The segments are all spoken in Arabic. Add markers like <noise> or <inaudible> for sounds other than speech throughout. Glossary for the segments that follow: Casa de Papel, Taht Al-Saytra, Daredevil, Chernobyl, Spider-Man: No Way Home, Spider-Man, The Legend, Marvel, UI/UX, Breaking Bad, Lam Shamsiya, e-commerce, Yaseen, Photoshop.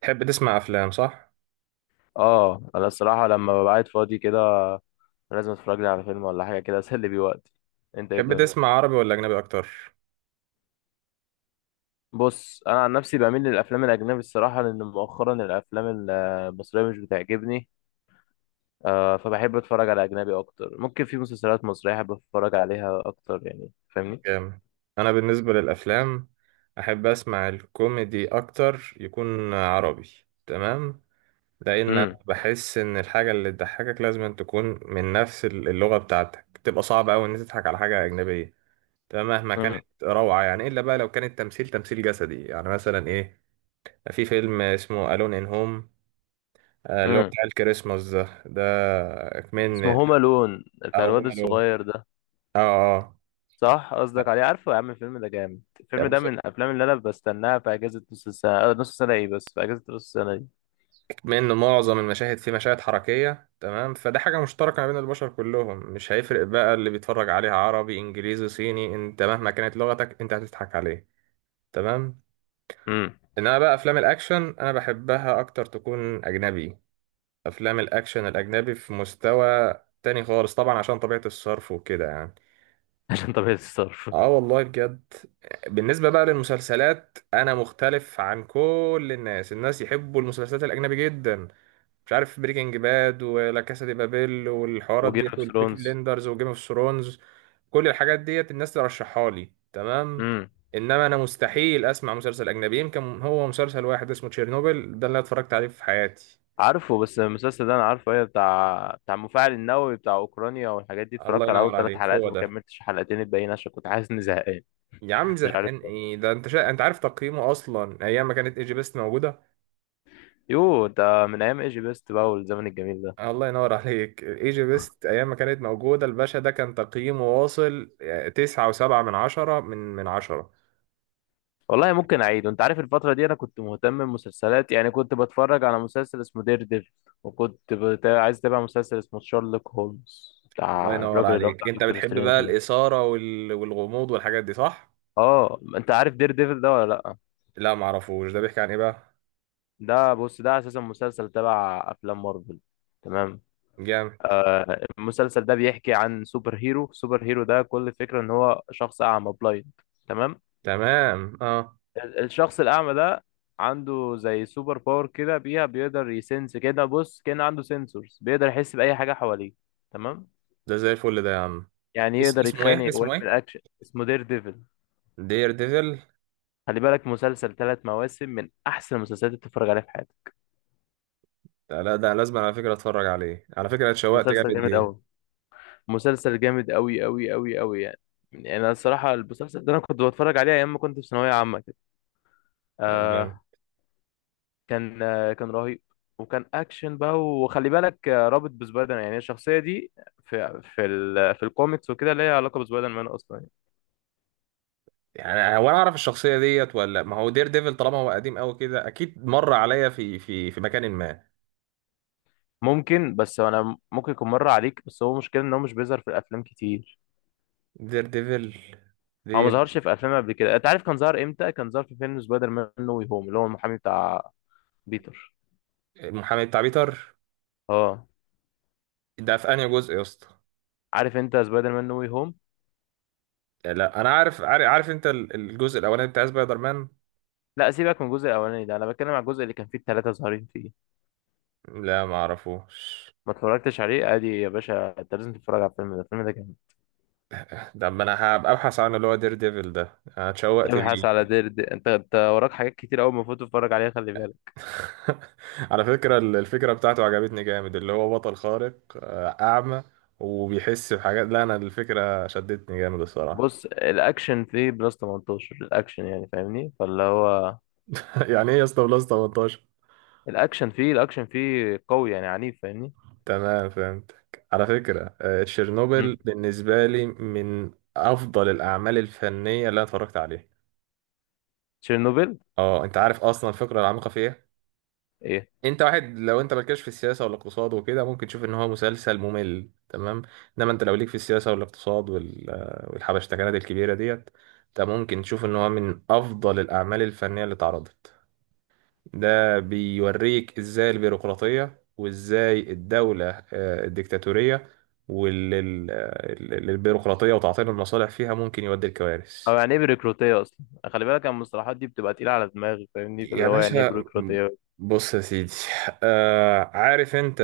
تحب تسمع افلام صح؟ اه انا الصراحه لما ببقى قاعد فاضي كده، لازم اتفرج لي على فيلم ولا حاجه كده اسلي بيه وقتي. انت ايه تحب الدنيا؟ تسمع عربي ولا اجنبي اكتر؟ بص، انا عن نفسي بميل للافلام الاجنبي الصراحه، لان مؤخرا الافلام المصريه مش بتعجبني. فبحب اتفرج على اجنبي اكتر. ممكن في مسلسلات مصريه احب اتفرج عليها اكتر، يعني فاهمني. جامد. انا بالنسبه للافلام احب اسمع الكوميدي اكتر يكون عربي. تمام. لان أنا امم. بحس ان الحاجه اللي تضحكك لازم أن تكون من نفس اللغه بتاعتك، تبقى صعب قوي ان أنت تضحك على حاجه اجنبيه تمام مهما كانت. امم. روعه يعني، الا بقى لو كان التمثيل تمثيل جسدي يعني. مثلا ايه؟ في فيلم اسمه الون ان هوم، اللي هو امم. بتاع الكريسماس ده اسمه كمان. هوم لون بتاع او الواد هوم الون. الصغير ده. اه. اه صح قصدك عليه. عارفه يا عم، الفيلم ده جامد. يا الفيلم ده باشا، من الافلام اللي انا بستناها في اجازه نص السنه. نص السنه ايه؟ بس في اجازه نص السنه دي. بما ان معظم المشاهد فيه مشاهد حركيه، تمام، فده حاجه مشتركه ما بين البشر كلهم، مش هيفرق بقى اللي بيتفرج عليها عربي انجليزي صيني، انت مهما كانت لغتك انت هتضحك عليه. تمام. امم. انما بقى افلام الاكشن انا بحبها اكتر تكون اجنبي. افلام الاكشن الاجنبي في مستوى تاني خالص طبعا، عشان طبيعه الصرف وكده يعني. عشان طبيعة الصرف. اه والله بجد. بالنسبه بقى للمسلسلات، انا مختلف عن كل الناس. الناس يحبوا المسلسلات الاجنبي جدا، مش عارف بريكنج باد ولا كاسا دي بابيل والحوارات وجيم ديت، اوف والبيكي ثرونز. بليندرز وجيم اوف ثرونز، كل الحاجات ديت الناس ترشحها لي. تمام. امم. انما انا مستحيل اسمع مسلسل اجنبي، يمكن هو مسلسل واحد اسمه تشيرنوبل ده اللي أنا اتفرجت عليه في حياتي. عارفه. بس المسلسل ده انا عارفه، ايه بتاع بتاع المفاعل النووي بتاع اوكرانيا والحاجات دي. الله اتفرجت على اول ينور ثلاث عليك، حلقات هو وما ده. كملتش الحلقتين الباقيين عشان كنت حاسس اني زهقان. يا عم مش عارف زهقان ليه. ايه ده؟ انت انت عارف تقييمه اصلا ايام ما كانت ايجي بيست موجوده؟ يو، ده من ايام ايجي بيست بقى والزمن الجميل ده. الله ينور عليك، ايجي بيست ايام ما كانت موجوده، الباشا ده كان تقييمه واصل تسعة وسبعة من عشرة من عشرة. والله ممكن اعيد، وانت عارف الفترة دي انا كنت مهتم بمسلسلات، يعني كنت بتفرج على مسلسل اسمه دير. عايز اتابع مسلسل اسمه شارلوك هولمز الله بتاع ينور الراجل اللي هو عليك. بتاع انت دكتور بتحب بقى سترينج ده. الاثاره والغموض والحاجات دي صح؟ اه انت عارف دير ديفل ده ولا لا؟ لا، معرفوش. ده بيحكي عن ايه بقى؟ ده بص، ده اساسا مسلسل تبع افلام مارفل. تمام. جامد. آه، المسلسل ده بيحكي عن سوبر هيرو. سوبر هيرو ده كل فكرة ان هو شخص اعمى بلايند. تمام. تمام اه. الشخص الاعمى ده عنده زي سوبر باور كده، بيها بيقدر يسنس كده. بص، كان عنده سنسورز بيقدر يحس بأي حاجة حواليه. تمام. ده زي الفل ده يا عم. يعني يقدر اسمه ايه؟ يتخانق ويعمل اكشن. اسمه دير ديفل. دير ديفل خلي بالك، مسلسل ثلاث مواسم، من احسن المسلسلات اللي تتفرج عليها في حياتك. ده؟ لا، ده لازم على فكره اتفرج عليه، على فكره اتشوقت مسلسل جامد جامد قوي. ليه. مسلسل جامد قوي قوي قوي قوي يعني. يعني انا الصراحه المسلسل ده انا كنت بتفرج عليه ايام ما كنت في ثانويه عامه كده. لا جامد. آه. كان آه كان رهيب. وكان اكشن بقى. وخلي بالك رابط بسبايدر مان. يعني الشخصيه دي في الكوميكس وكده ليها علاقه بسبايدر مان اصلا يعني. يعني هو انا اعرف الشخصيه ديت، ولا ما هو دير ديفل طالما هو قديم قوي كده اكيد مر عليا في في مكان ما. ممكن. بس انا ممكن يكون مر عليك، بس هو مشكله ان هو مش بيظهر في الافلام كتير. دير ديفل. هو ما دير. ظهرش في افلام قبل كده. انت عارف كان ظهر امتى؟ كان ظهر في فيلم سبايدر مان نو واي هوم، اللي هو المحامي بتاع بيتر. المحامي بتاع بيتر؟ اه ده في انهي جزء يا اسطى؟ عارف انت سبايدر مان نو واي هوم؟ يعني لا انا عارف. انت الجزء الاولاني بتاع سبايدر مان؟ لا، سيبك من الجزء الاولاني ده، انا بتكلم على الجزء اللي كان فيه الثلاثه ظاهرين فيه. لا، ما اعرفوش. ما اتفرجتش عليه؟ ادي يا باشا، انت لازم تتفرج على الفيلم ده، الفيلم ده جامد. ده ما انا هبقى ابحث عنه، اللي هو دير ديفل ده انا اتشوقت ابحث على ليه. دير دي. انت وراك حاجات كتير قوي المفروض تتفرج عليها، خلي بالك. <laughs> على فكرة الفكرة بتاعته عجبتني جامد، اللي هو بطل خارق اعمى وبيحس بحاجات. لا انا الفكرة شدتني جامد الصراحة. بص، الاكشن فيه بلس 18. الاكشن يعني فاهمني فاللي هو <laughs> يعني ايه يا اسطى بلس 18؟ الاكشن فيه قوي، يعني عنيف، فاهمني. تمام فهمتك. على فكرة تشيرنوبل امم. بالنسبة لي من افضل الاعمال الفنية اللي انا اتفرجت عليها. تشيرنوبل. اه، انت عارف اصلا الفكرة العميقة فيها؟ ايه؟ انت واحد لو انت مالكش في السياسه والاقتصاد وكده، ممكن تشوف ان هو مسلسل ممل تمام. انما انت لو ليك في السياسه والاقتصاد والحبشتكنات الكبيره ديت، انت ممكن تشوف ان هو من افضل الاعمال الفنيه اللي اتعرضت. ده بيوريك ازاي البيروقراطيه، وازاي الدوله الديكتاتوريه والبيروقراطيه وتعطيل المصالح فيها ممكن يودي او لكوارث. يعني ايه بيروقراطيه اصلا؟ خلي بالك أنا المصطلحات دي بتبقى تقيله على دماغي، فاهمني يا فاللي هو يعني ايه باشا، بيروقراطيه. بص يا سيدي. آه، عارف انت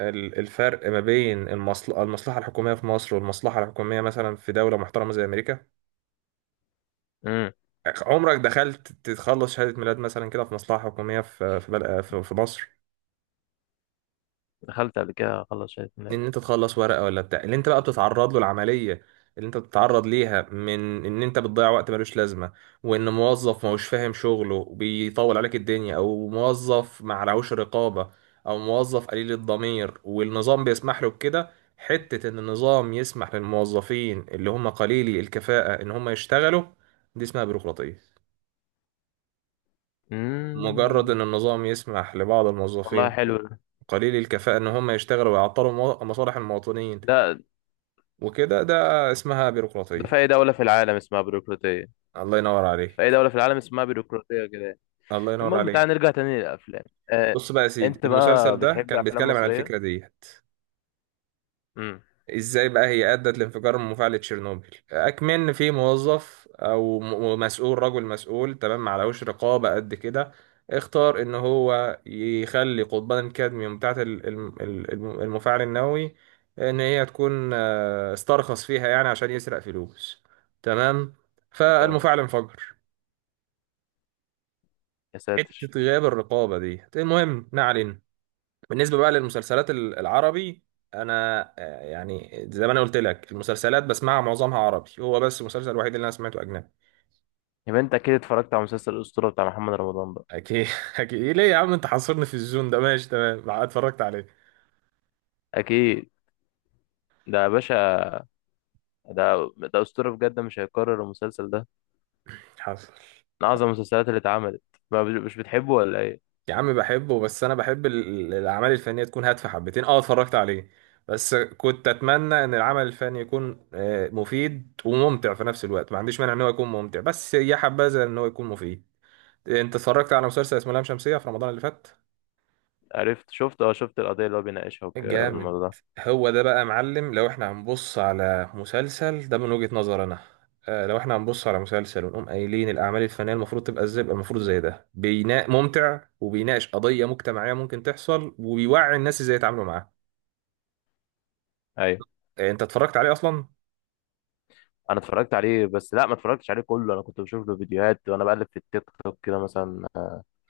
الفرق ما بين المصلحة الحكومية في مصر والمصلحة الحكومية مثلا في دولة محترمة زي أمريكا؟ امم. عمرك دخلت تخلص شهادة ميلاد مثلا كده في مصلحة حكومية في في, بل... في في مصر؟ دخلت قبل كده خلص شهادة ميلاد. ان انت تخلص ورقه، ولا بتاع، اللي انت بقى بتتعرض له العمليه اللي انت بتتعرض ليها، من ان انت بتضيع وقت ملوش لازمه، وان موظف ما هوش فاهم شغله وبيطول عليك الدنيا، او موظف ما عليهوش رقابه، او موظف قليل الضمير والنظام بيسمح له بكده، حته ان النظام يسمح للموظفين اللي هم قليلي الكفاءه ان هم يشتغلوا، دي اسمها بيروقراطيه. مجرد امم. ان النظام يسمح لبعض والله الموظفين حلو. قليلي الكفاءة إن هم يشتغلوا ويعطلوا مصالح المواطنين ده وكده، ده اسمها ده في بيروقراطية. اي دولة في العالم اسمها بيروقراطية. الله ينور في اي عليك. دولة في العالم اسمها بيروقراطية كده يعني. الله ينور المهم تعال عليك. نرجع تاني للافلام. آه، بص بقى يا سيدي، انت بقى المسلسل ده بتحب كان افلام بيتكلم عن مصرية؟ الفكرة دي، امم. ازاي بقى هي أدت لانفجار مفاعل تشيرنوبل. أكمن في موظف أو مسؤول، رجل مسؤول تمام معلهوش رقابة قد كده، اختار ان هو يخلي قضبان الكادميوم بتاعت المفاعل النووي ان هي تكون استرخص فيها يعني، عشان يسرق فلوس. تمام. اه. فالمفاعل انفجر. يا ساتر. حتة غياب الرقابة دي. المهم ما علينا. بالنسبة بقى للمسلسلات العربي، أنا يعني زي ما أنا قلت لك، المسلسلات بسمعها معظمها عربي، هو بس المسلسل الوحيد اللي أنا سمعته أجنبي. يبقى انت اكيد اتفرجت على مسلسل الاسطورة بتاع محمد رمضان بقى؟ أكيد. <laughs> أكيد إيه ليه يا عم؟ أنت حاصرني في الزون ده، ماشي، تمام اتفرجت عليه. اكيد. ده يا باشا، ده اسطورة بجد مش هيتكرر المسلسل ده. حاصر. من اعظم المسلسلات اللي اتعملت. ما بت- مش بتحبه ولا ايه؟ يا عم بحبه، بس أنا بحب الأعمال الفنية تكون هادفة حبتين. أه اتفرجت عليه، بس كنت أتمنى إن العمل الفني يكون مفيد وممتع في نفس الوقت. ما عنديش مانع إن هو يكون ممتع، بس يا حبذا إن هو يكون مفيد. انت اتفرجت على مسلسل اسمه لام شمسية في رمضان اللي فات؟ عرفت. شفت القضية اللي هو بيناقشها جامد. والموضوع ده. هو ده بقى يا معلم. لو احنا هنبص على مسلسل ده من وجهة نظر انا لو احنا هنبص على مسلسل ونقوم قايلين الاعمال الفنية المفروض تبقى ازاي، يبقى المفروض زي ده، بيناء ممتع وبيناقش قضية مجتمعية ممكن تحصل وبيوعي الناس ازاي يتعاملوا معاها. ايوه. انت اتفرجت عليه اصلا؟ انا اتفرجت عليه، بس لا ما اتفرجتش عليه كله. انا كنت بشوف له فيديوهات وانا بقلب في التيك توك كده مثلا.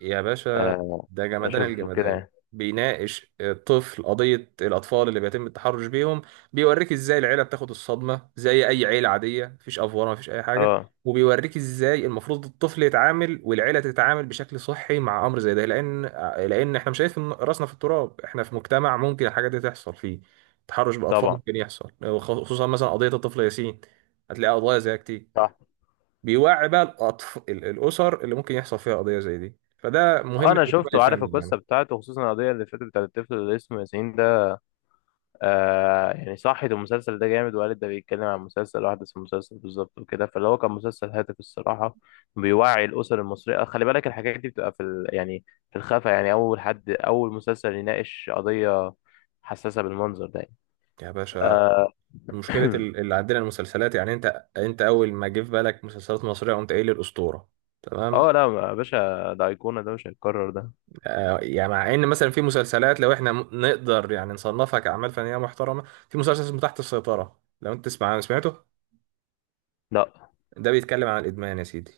يا باشا آه، ده جمدان اشوف له كده الجمدان. يعني. بيناقش الطفل قضية الأطفال اللي بيتم التحرش بيهم. بيوريك إزاي العيلة بتاخد الصدمة زي أي عيلة عادية، مفيش أفوار مفيش أي حاجة. اه وبيوريك إزاي المفروض الطفل يتعامل والعيلة تتعامل بشكل صحي مع أمر زي ده، لأن إحنا مش شايفين راسنا في التراب، إحنا في مجتمع ممكن الحاجات دي تحصل فيه. تحرش بالأطفال طبعا ممكن يحصل، وخصوصا مثلا قضية الطفل ياسين، هتلاقي قضايا زيها كتير. صح. بيوعي بقى الأسر اللي ممكن يحصل فيها قضية زي دي، فده مهمة انا العمل شفته وعارف الفني القصه يعني. بتاعته، خصوصا القضيه اللي فاتت بتاعت الطفل اللي اسمه ياسين ده. آه يعني صحت المسلسل ده جامد وقالت، ده بيتكلم عن مسلسل واحدث المسلسل بالظبط وكده، فاللي هو كان مسلسل هادف الصراحه. بيوعي الاسر المصريه. خلي بالك الحاجات دي بتبقى في يعني في الخفا. يعني اول حد اول مسلسل يناقش قضيه حساسه بالمنظر ده يعني. يا باشا، آه. مشكلة <clears throat> اللي عندنا المسلسلات يعني، أنت أول ما جه في بالك مسلسلات مصرية قمت قايل الأسطورة. تمام. اه لا يا باشا، ده ايقونه، ده مش هيتكرر ده. آه يعني، مع إن مثلا في مسلسلات لو إحنا نقدر يعني نصنفها كأعمال فنية محترمة. في مسلسل اسمه تحت السيطرة، لو أنت تسمع سمعته؟ لا ده بيتكلم عن الإدمان يا سيدي.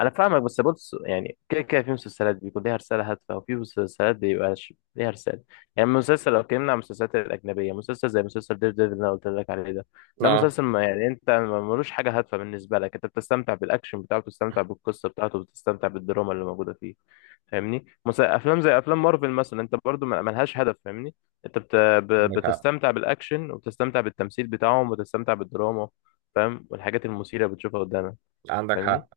انا فاهمك، بس بص يعني كده كده في مسلسلات بيكون ليها رساله هادفه وفي مسلسلات بيبقاش ليها رساله. يعني مسلسل لو اتكلمنا عن المسلسلات الاجنبيه، مسلسل زي مسلسل دير ديفل اللي انا قلت لك عليه ده، ده اه مسلسل ما يعني انت ملوش حاجه هادفه بالنسبه لك. انت بتستمتع بالاكشن بتاعه، بتستمتع بالقصه بتاعته، بتستمتع بالدراما اللي موجوده فيه. فاهمني. افلام زي افلام مارفل مثلا انت برضو ملهاش هدف، فاهمني. انت عندك حق. بتستمتع بالاكشن وبتستمتع بالتمثيل بتاعهم وبتستمتع بالدراما. فاهم؟ والحاجات المثيره بتشوفها قدامك. عندك فاهمني. حق.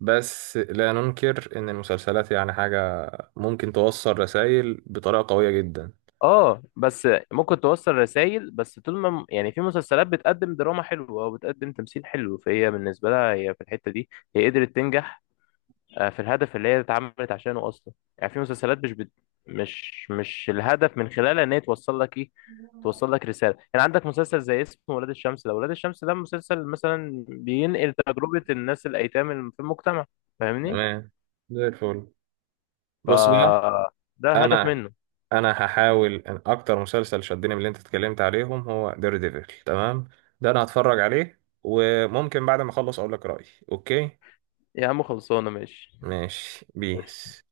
بس لا ننكر إن المسلسلات يعني حاجة ممكن توصل رسائل بطريقة قوية جدا. اه، بس ممكن توصل رسائل، بس طول ما يعني في مسلسلات بتقدم دراما حلوة او بتقدم تمثيل حلو، فهي بالنسبة لها هي في الحتة دي هي قدرت تنجح في الهدف اللي هي اتعملت عشانه اصلا. يعني في مسلسلات مش الهدف من خلالها ان هي توصل لك ايه. توصل لك رسالة. يعني عندك مسلسل زي اسمه ولاد الشمس ده. ولاد الشمس ده مسلسل مثلا بينقل تجربة الناس الايتام اللي في المجتمع، فاهمني. تمام. زي الفل. ف بص بقى، ده الهدف أنا منه. أنا هحاول إن أكتر مسلسل شدني من اللي أنت اتكلمت عليهم هو دير ديفل. تمام. ده أنا هتفرج عليه، وممكن بعد ما أخلص أقول لك رأيي. أوكي. يا عم خلصانة، ماشي. ماشي بيس.